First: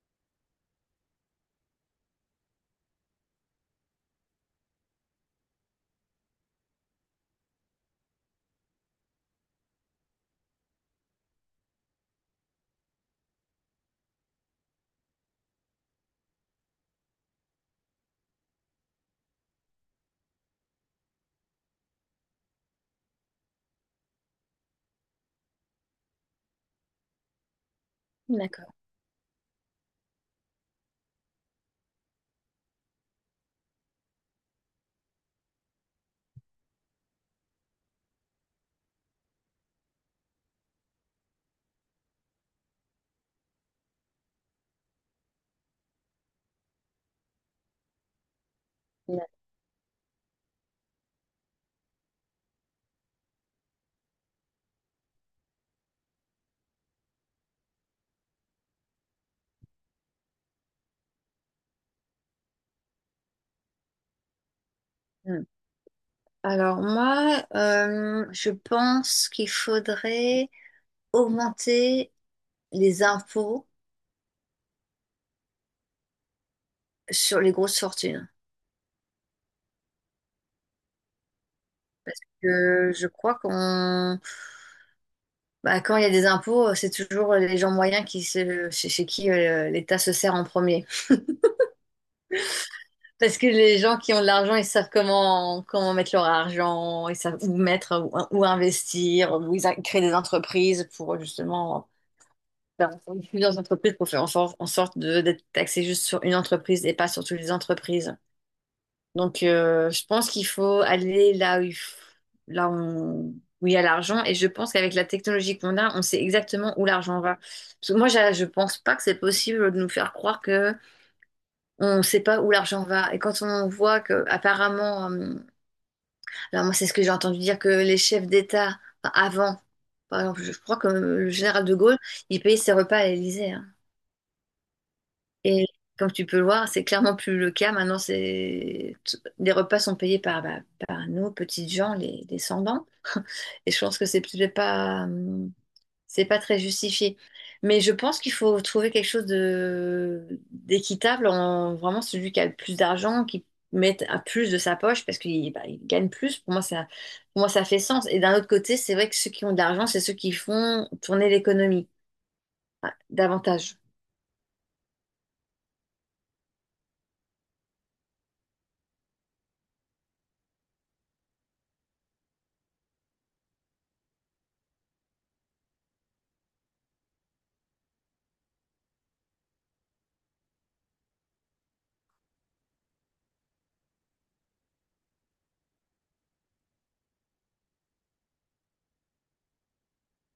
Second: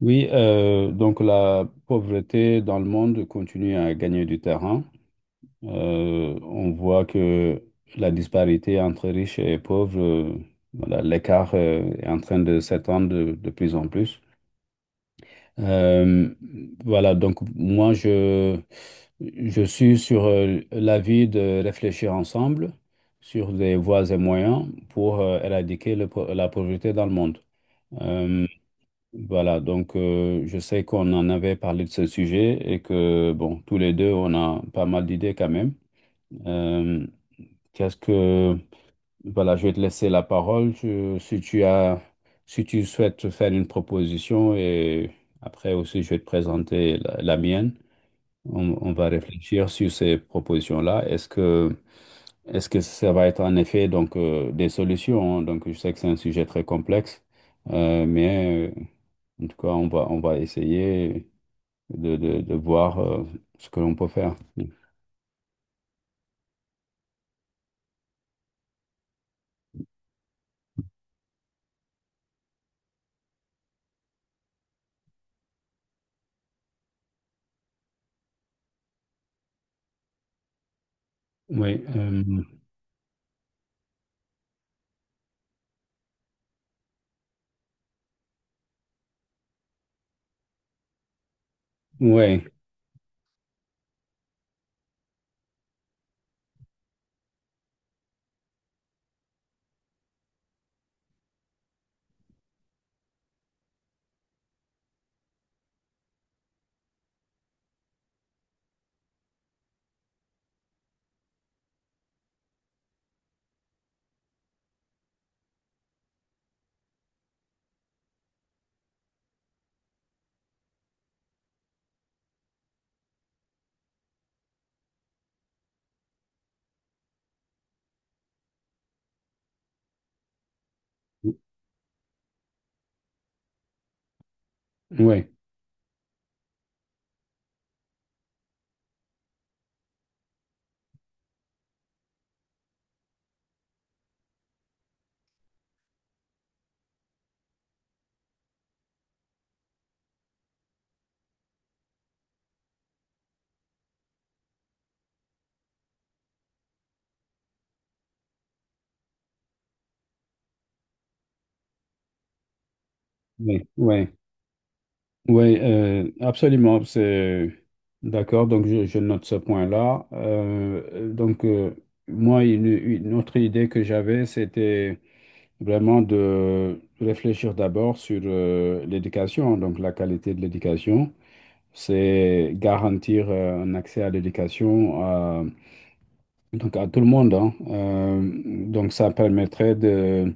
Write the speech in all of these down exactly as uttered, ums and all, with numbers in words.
Oui, euh, donc la pauvreté dans le monde continue à gagner du terrain. Euh, on voit que la disparité entre riches et pauvres, euh, voilà, l'écart, euh, est en train de s'étendre de, de plus en plus. Euh, voilà, donc moi, je, je suis sur euh, l'avis de réfléchir ensemble sur des voies et moyens pour euh, éradiquer le po- la pauvreté dans le monde. Euh, D'accord. voilà, donc euh, je sais qu'on en avait parlé de ce sujet et que, bon, tous les deux, on a pas mal d'idées quand même. Euh, qu'est-ce que, voilà, je vais te laisser la parole. Je- si tu as, si tu souhaites faire une proposition et après aussi, je vais te présenter la, la mienne. On, on va réfléchir sur ces propositions-là. Est-ce que, est-ce que ça va être en effet donc euh, des solutions, hein? Donc, je sais que c'est un sujet très complexe, euh, mais euh, en tout cas, on va, on va essayer de, de, de voir euh, ce que l'on peut faire. Mm. Alors moi, euh, je pense qu'il faudrait augmenter les impôts sur les grosses fortunes. Oui, euh, Je, je crois qu'on, bah, quand il y a des impôts, c'est toujours les gens moyens qui se, chez, chez qui euh, l'État se sert en premier. ouais, Parce que les gens qui ont de l'argent, ils savent comment, comment mettre leur argent, ils savent où mettre, où, où investir, où ils a- créent des entreprises pour justement dans dans plusieurs entreprises pour faire en, for- en sorte de d'être taxé juste sur une entreprise et pas sur toutes les entreprises. Donc, euh, je pense qu'il faut aller là où il, f- là où on- où il y a l'argent. Et je pense qu'avec la technologie qu'on a, on sait exactement où l'argent va. Parce que moi, j'a- je pense pas que c'est possible de nous faire croire que on sait pas où l'argent va. Et quand on voit que, apparemment, euh, alors moi, c'est ce que j'ai entendu dire que les chefs d'État, enfin, avant, par exemple, je je crois que le général de Gaulle, il payait ses repas à l'Élysée, hein. ouais, Et comme tu peux le voir, c'est clairement plus le cas. Maintenant, c'est... t- les repas sont payés par, bah, par nous, petites gens, les descendants. Et je pense que c'est peut-être pas, hum, c'est pas très justifié. Mais je pense qu'il faut trouver quelque chose de d'équitable en vraiment celui qui a le plus d'argent, qui mette un plus de sa poche parce qu'il bah, il gagne plus. Pour moi, ça, pour moi, ça fait sens. Et d'un autre côté, c'est vrai que ceux qui ont de l'argent, c'est ceux qui font tourner l'économie, ah, ouais, davantage. ouais, ouais, euh, absolument, c'est d'accord. Donc je, je note ce point-là. Euh, donc euh, moi, une, une autre idée que j'avais, c'était vraiment de réfléchir d'abord sur euh, l'éducation, donc la qualité de l'éducation. C'est garantir euh, un accès à l'éducation à donc à tout le monde, hein. Euh, donc ça permettrait de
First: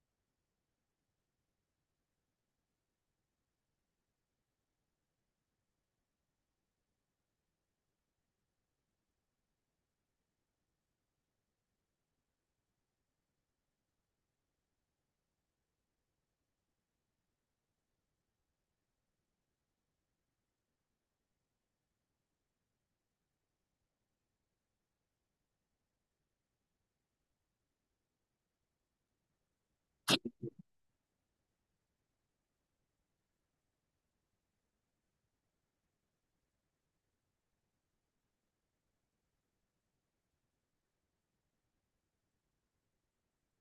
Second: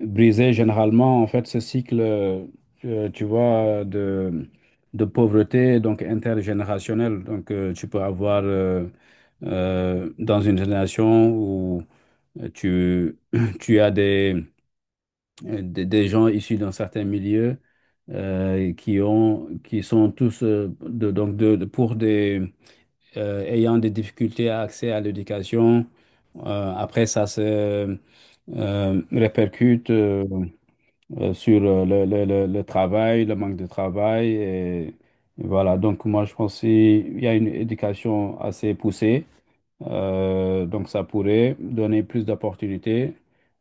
briser généralement en fait ce cycle, euh, euh, tu vois, de, de pauvreté donc intergénérationnelle. Donc euh, tu peux avoir euh, euh, dans une génération où tu, tu as des, des, des gens issus d'un certain milieu euh, qui ont qui sont tous euh, de, donc de, de- pour des euh, ayant des difficultés à accès à l'éducation euh, après, ça se euh, répercute euh, euh, sur euh, le, le- le- le travail, le manque de travail. Et voilà, donc moi, je pense qu'il y a une éducation assez poussée. Euh, donc, ça pourrait donner plus d'opportunités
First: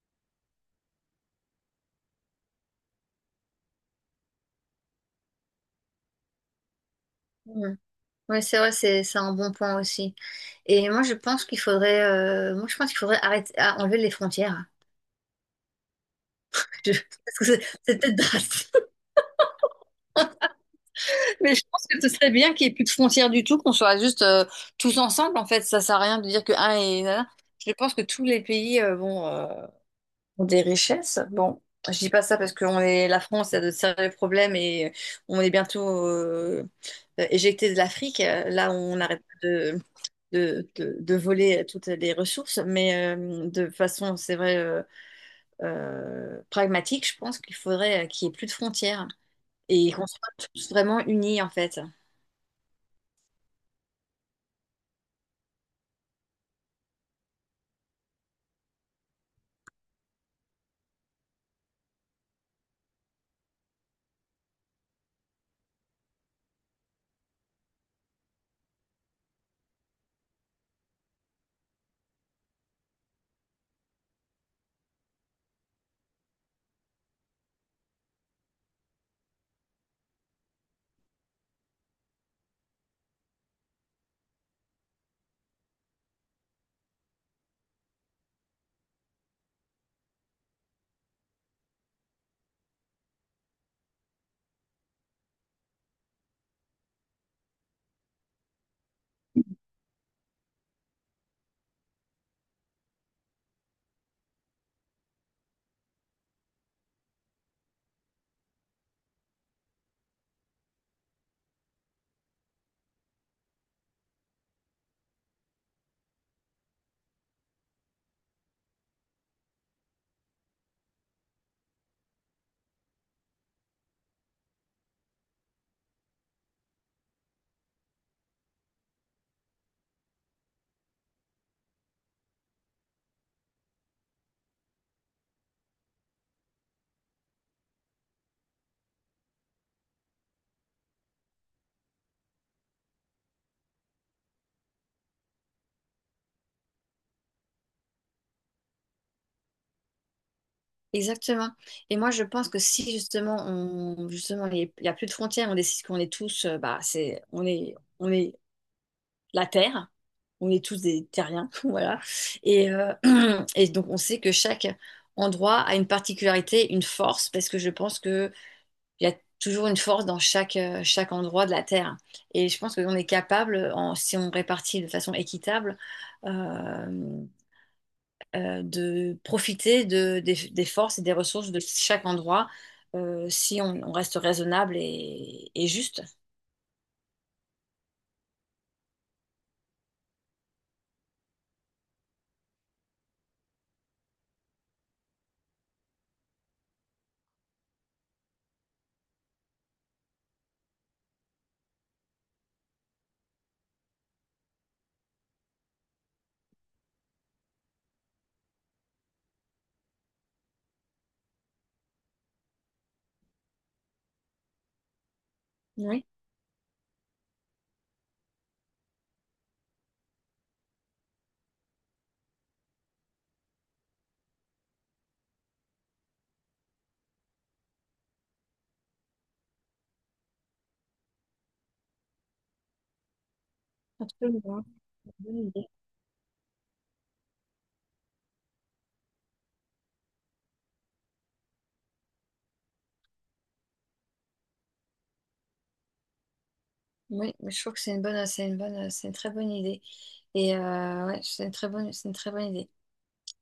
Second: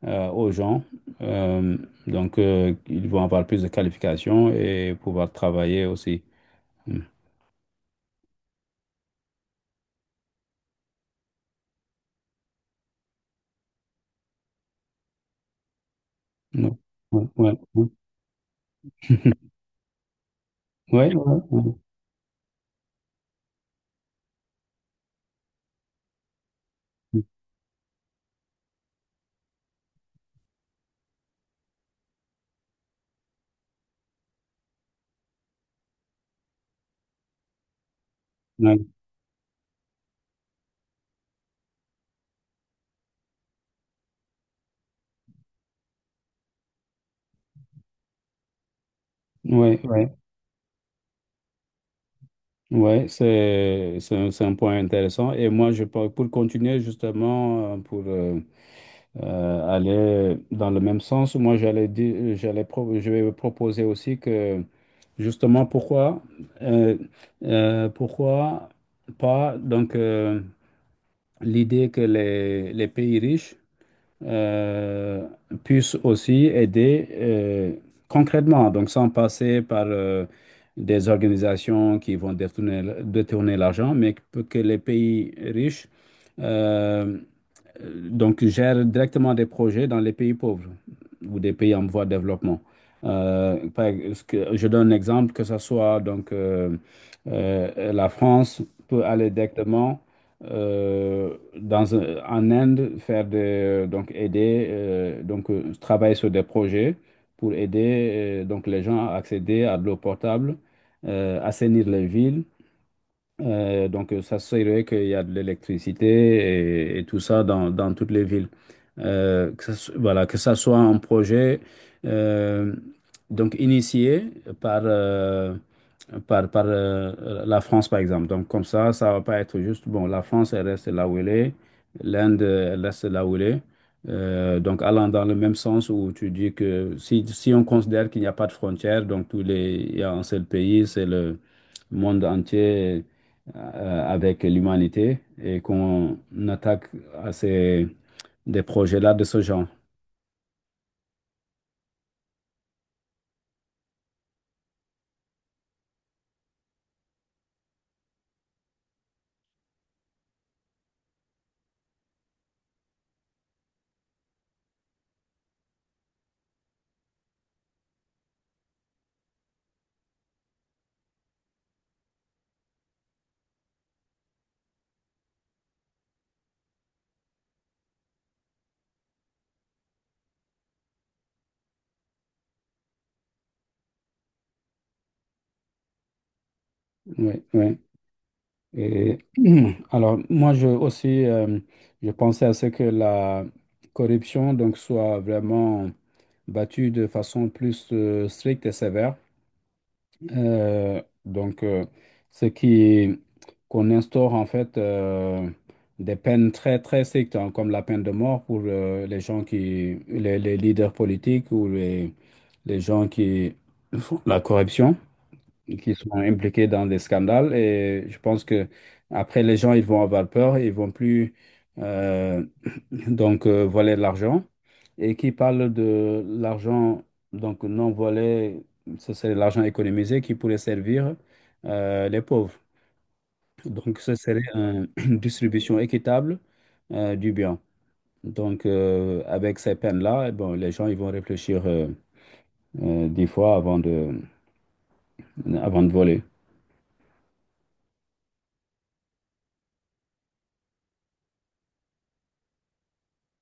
euh, aux gens. Euh, donc, euh, ils vont avoir plus de qualifications et pouvoir travailler aussi. Mm. Oui, c'est vrai, c'est c'est un bon point aussi. Et moi, je pense qu'il faudrait, euh, moi, je pense qu'il faudrait arrêter, ah, enlever les frontières. Je- Ouais, parce que ouais, c'est ouais. c'est peut-être drastique, Ouais, mais je ouais, pense que ce serait bien qu'il n'y ait plus de frontières du tout, qu'on soit juste euh, tous ensemble. En fait, ça sert à rien de dire que un est, nanana. Je pense que tous les pays euh, bon, euh, ont des richesses. Bon, je dis pas ça parce que on est, la France a de sérieux problèmes et on est bientôt euh, éjecté de l'Afrique. Là, ouais. on arrête pas de de, de, de voler toutes les ressources, mais euh, de façon, c'est vrai, euh, euh, pragmatique, je pense qu'il faudrait euh, qu'il n'y ait plus de frontières Ouais, et qu'on ouais, soit tous vraiment unis, en fait. ouais, c'est c'est un, c'est un point intéressant. Et moi, je pense- pour continuer justement, euh, pour euh, euh, aller dans le même sens, moi, j'allais dire, j'allais pro- je vais proposer aussi que justement, pourquoi, euh, euh, pourquoi pas donc euh, l'idée que les, les pays riches euh, puisse aussi aider euh, concrètement, donc sans passer par euh, des organisations qui vont détourner, détourner l'argent, mais que que les pays riches euh, euh, donc, gère directement des projets dans les pays pauvres ou des pays en voie de développement. Euh, par ex- que- je donne un exemple, que ce soit donc euh, euh, la France peut aller directement euh, dans un- en Inde faire des, euh, donc aider euh, donc euh, travailler sur des projets pour aider euh, donc les gens à accéder à de l'eau potable, euh, assainir les villes euh, donc, euh, ça serait qu'il y a de l'électricité et, et tout ça dans, dans toutes les villes. Euh, que ça, so- voilà, que ça soit un projet euh, donc initié par, euh, par, par euh, la France, par exemple. Donc, comme ça, ça va pas être juste, bon, la France, elle reste là où elle est, l'Inde, elle reste là où elle est. Euh, donc, allant dans le même sens où tu dis que si, si on considère qu'il n'y a pas de frontières, donc tous les, il y a un seul pays, c'est le monde entier euh, avec l'humanité et qu'on attaque à ces, des projets-là de ce genre. Exactement. Et moi, je pense que si justement, on, justement, il n'y a plus de frontières, on décide qu'on est tous, euh, bah, c'est, on est, on est la Terre, on est tous des terriens, voilà. Et, euh, et donc, on sait que chaque endroit a une particularité, une force, parce que je pense que il y a toujours une force dans chaque, euh, chaque endroit de la Terre. Et je pense qu'on est capable, en- si on répartit de façon équitable, euh, euh, de profiter de- des, des forces et des ressources de chaque endroit, euh, si on, on reste raisonnable et, et juste. Oui, oui. Et, alors, moi, je aussi, euh, je pensais à ce que la corruption donc, soit vraiment battue de façon plus euh, stricte et sévère. Euh, donc, euh, ce qui Qu'on instaure en fait euh, des peines très très strictes, hein, comme la peine de mort pour euh, les gens qui, les, les leaders politiques ou les, les gens qui font la corruption, qui Oui, sont impliqués dans des scandales. Et je pense que après les gens ils vont avoir peur, ils vont plus euh, donc euh, volet de l'argent, et qui parle de l'argent, donc non volet, ce serait l'argent économisé qui pourrait servir euh, les pauvres. Donc ce serait absolument. un- une Bonne idée. distribution équitable euh, du bien. Donc euh, avec ces peines-là, eh bon, les gens ils vont réfléchir euh, euh, dix fois avant de, avant de voler. Oui, mais je trouve que c'est une bonne, c'est une bonne, c'est une très bonne idée. Et euh, ouais, c'est une très bonne, c'est une très bonne idée.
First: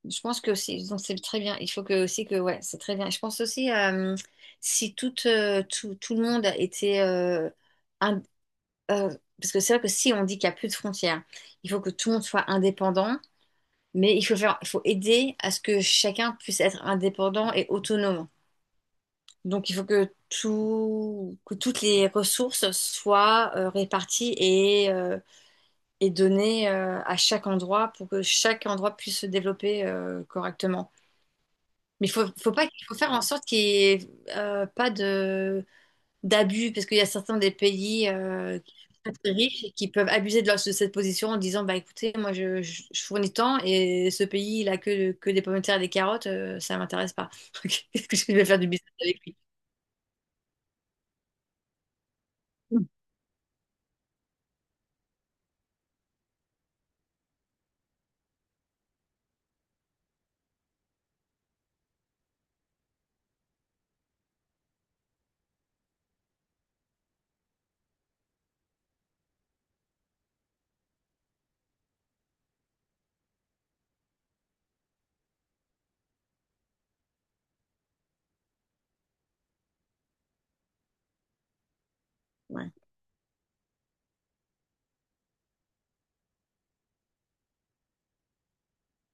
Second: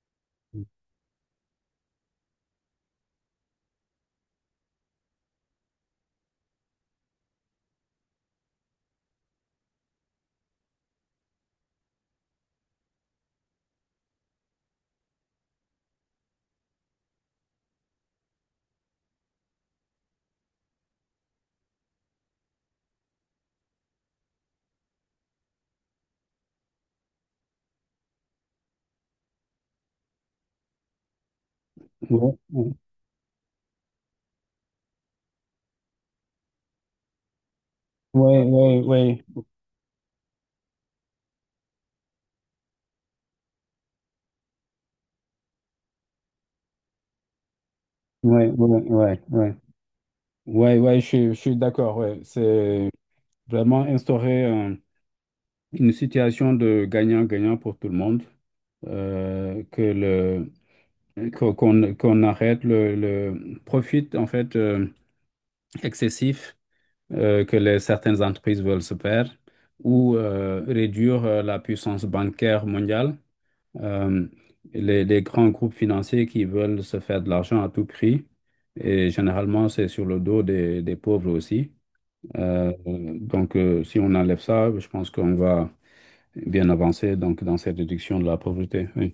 Je pense que aussi, donc c'est très bien. Il faut que aussi que ouais, c'est très bien. Je pense aussi euh, si tout, euh, tout tout le monde était euh, ind- euh, parce que c'est vrai que si on dit qu'il n'y a plus de frontières, il faut que tout le monde soit indépendant, mais il faut faire, il faut aider à ce que chacun puisse être indépendant et autonome. Donc il faut que tout que toutes les ressources soient euh, réparties et euh, et données euh, à chaque endroit pour que chaque endroit puisse se développer euh, correctement. Mais faut, faut pas, Ouais, faut faire en sorte qu'il n'y ait euh, pas de d'abus, parce qu'il y a certains des pays ouais, euh, qui ouais, sont ouais, très riches et qui peuvent abuser de, leur, de cette position en disant, bah écoutez, moi je, je- je fournis tant et ce pays il a que, que des pommes de terre et des carottes, euh, ça m'intéresse pas. Qu'est-ce que je vais ouais, faire du ouais, business avec ouais, lui? ouais, ouais, ouais, je, suis je suis d'accord, ouais. C'est vraiment instaurer une situation de gagnant-gagnant pour tout le monde, euh, que le, qu'o- qu'on, qu'on arrête le, le profit en fait euh, excessif euh, que les, certaines entreprises veulent se faire ou euh, réduire euh, la puissance bancaire mondiale. Euh, les, les grands groupes financiers qui veulent se faire de l'argent à tout prix, et généralement c'est sur le dos des, des pauvres aussi. Ouais. Euh, donc euh, si on enlève ça, je pense qu'on va bien avancé donc dans cette réduction de la pauvreté. Oui.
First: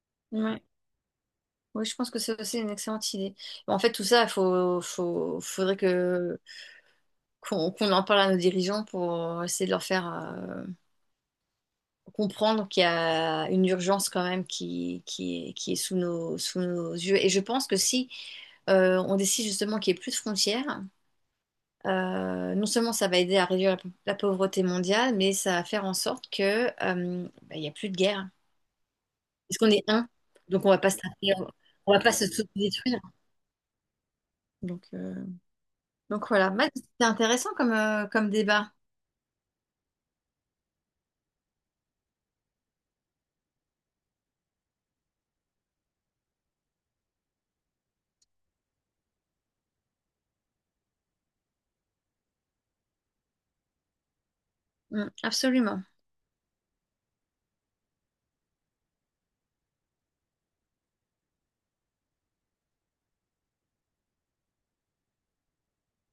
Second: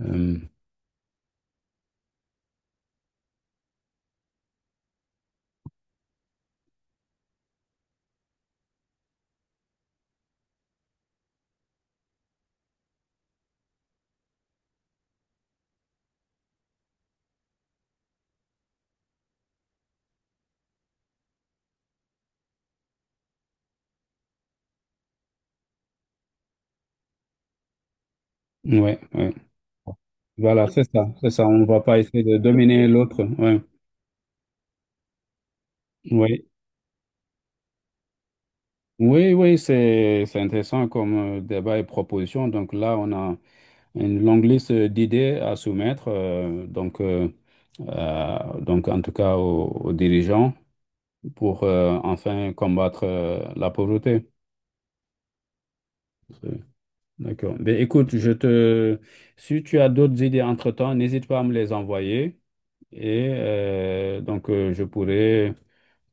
Euh, Ouais. Oui, je pense que c'est aussi une excellente idée. En fait, tout ça, faut, faut, faudrait que qu'on qu'on en parle à nos dirigeants pour essayer de leur faire euh, comprendre qu'il y a une urgence quand même qui, qui est, qui est sous nos, sous nos yeux. Et je pense que si euh, on décide justement qu'il n'y ait plus de frontières, euh, non seulement ça va aider à réduire la, pau- la pauvreté mondiale, mais ça va faire en sorte que, euh, bah, il n'y a plus de guerre. ouais, ouais. Parce qu'on est un, donc Voilà, on va c'est pas se ça, c'est taper, ça. On ne va on va pas pas essayer se de dominer détruire. l'autre. Ouais. Donc, euh, donc Oui, voilà, bah, c'est intéressant comme, euh, comme débat. oui, oui, c'est c'est intéressant comme euh, débat et proposition. Donc là, on a une longue liste euh, d'idées à soumettre. euh, donc, euh, euh, donc, en tout cas, aux, aux dirigeants pour euh, enfin combattre euh, la pauvreté. Mm, absolument. C'est- D'accord. Ben, écoute, je te... si tu as d'autres idées entre-temps, n'hésite pas à me les envoyer. Et euh, donc, euh, je pourrais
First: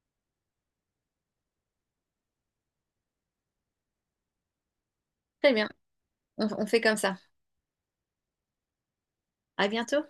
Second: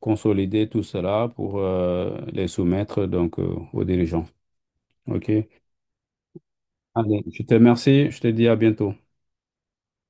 consolider tout cela pour euh, les soumettre donc, euh, aux dirigeants. OK? Très bien, on on fait comme ça. Allez, je te remercie. Je te dis à bientôt. À bientôt.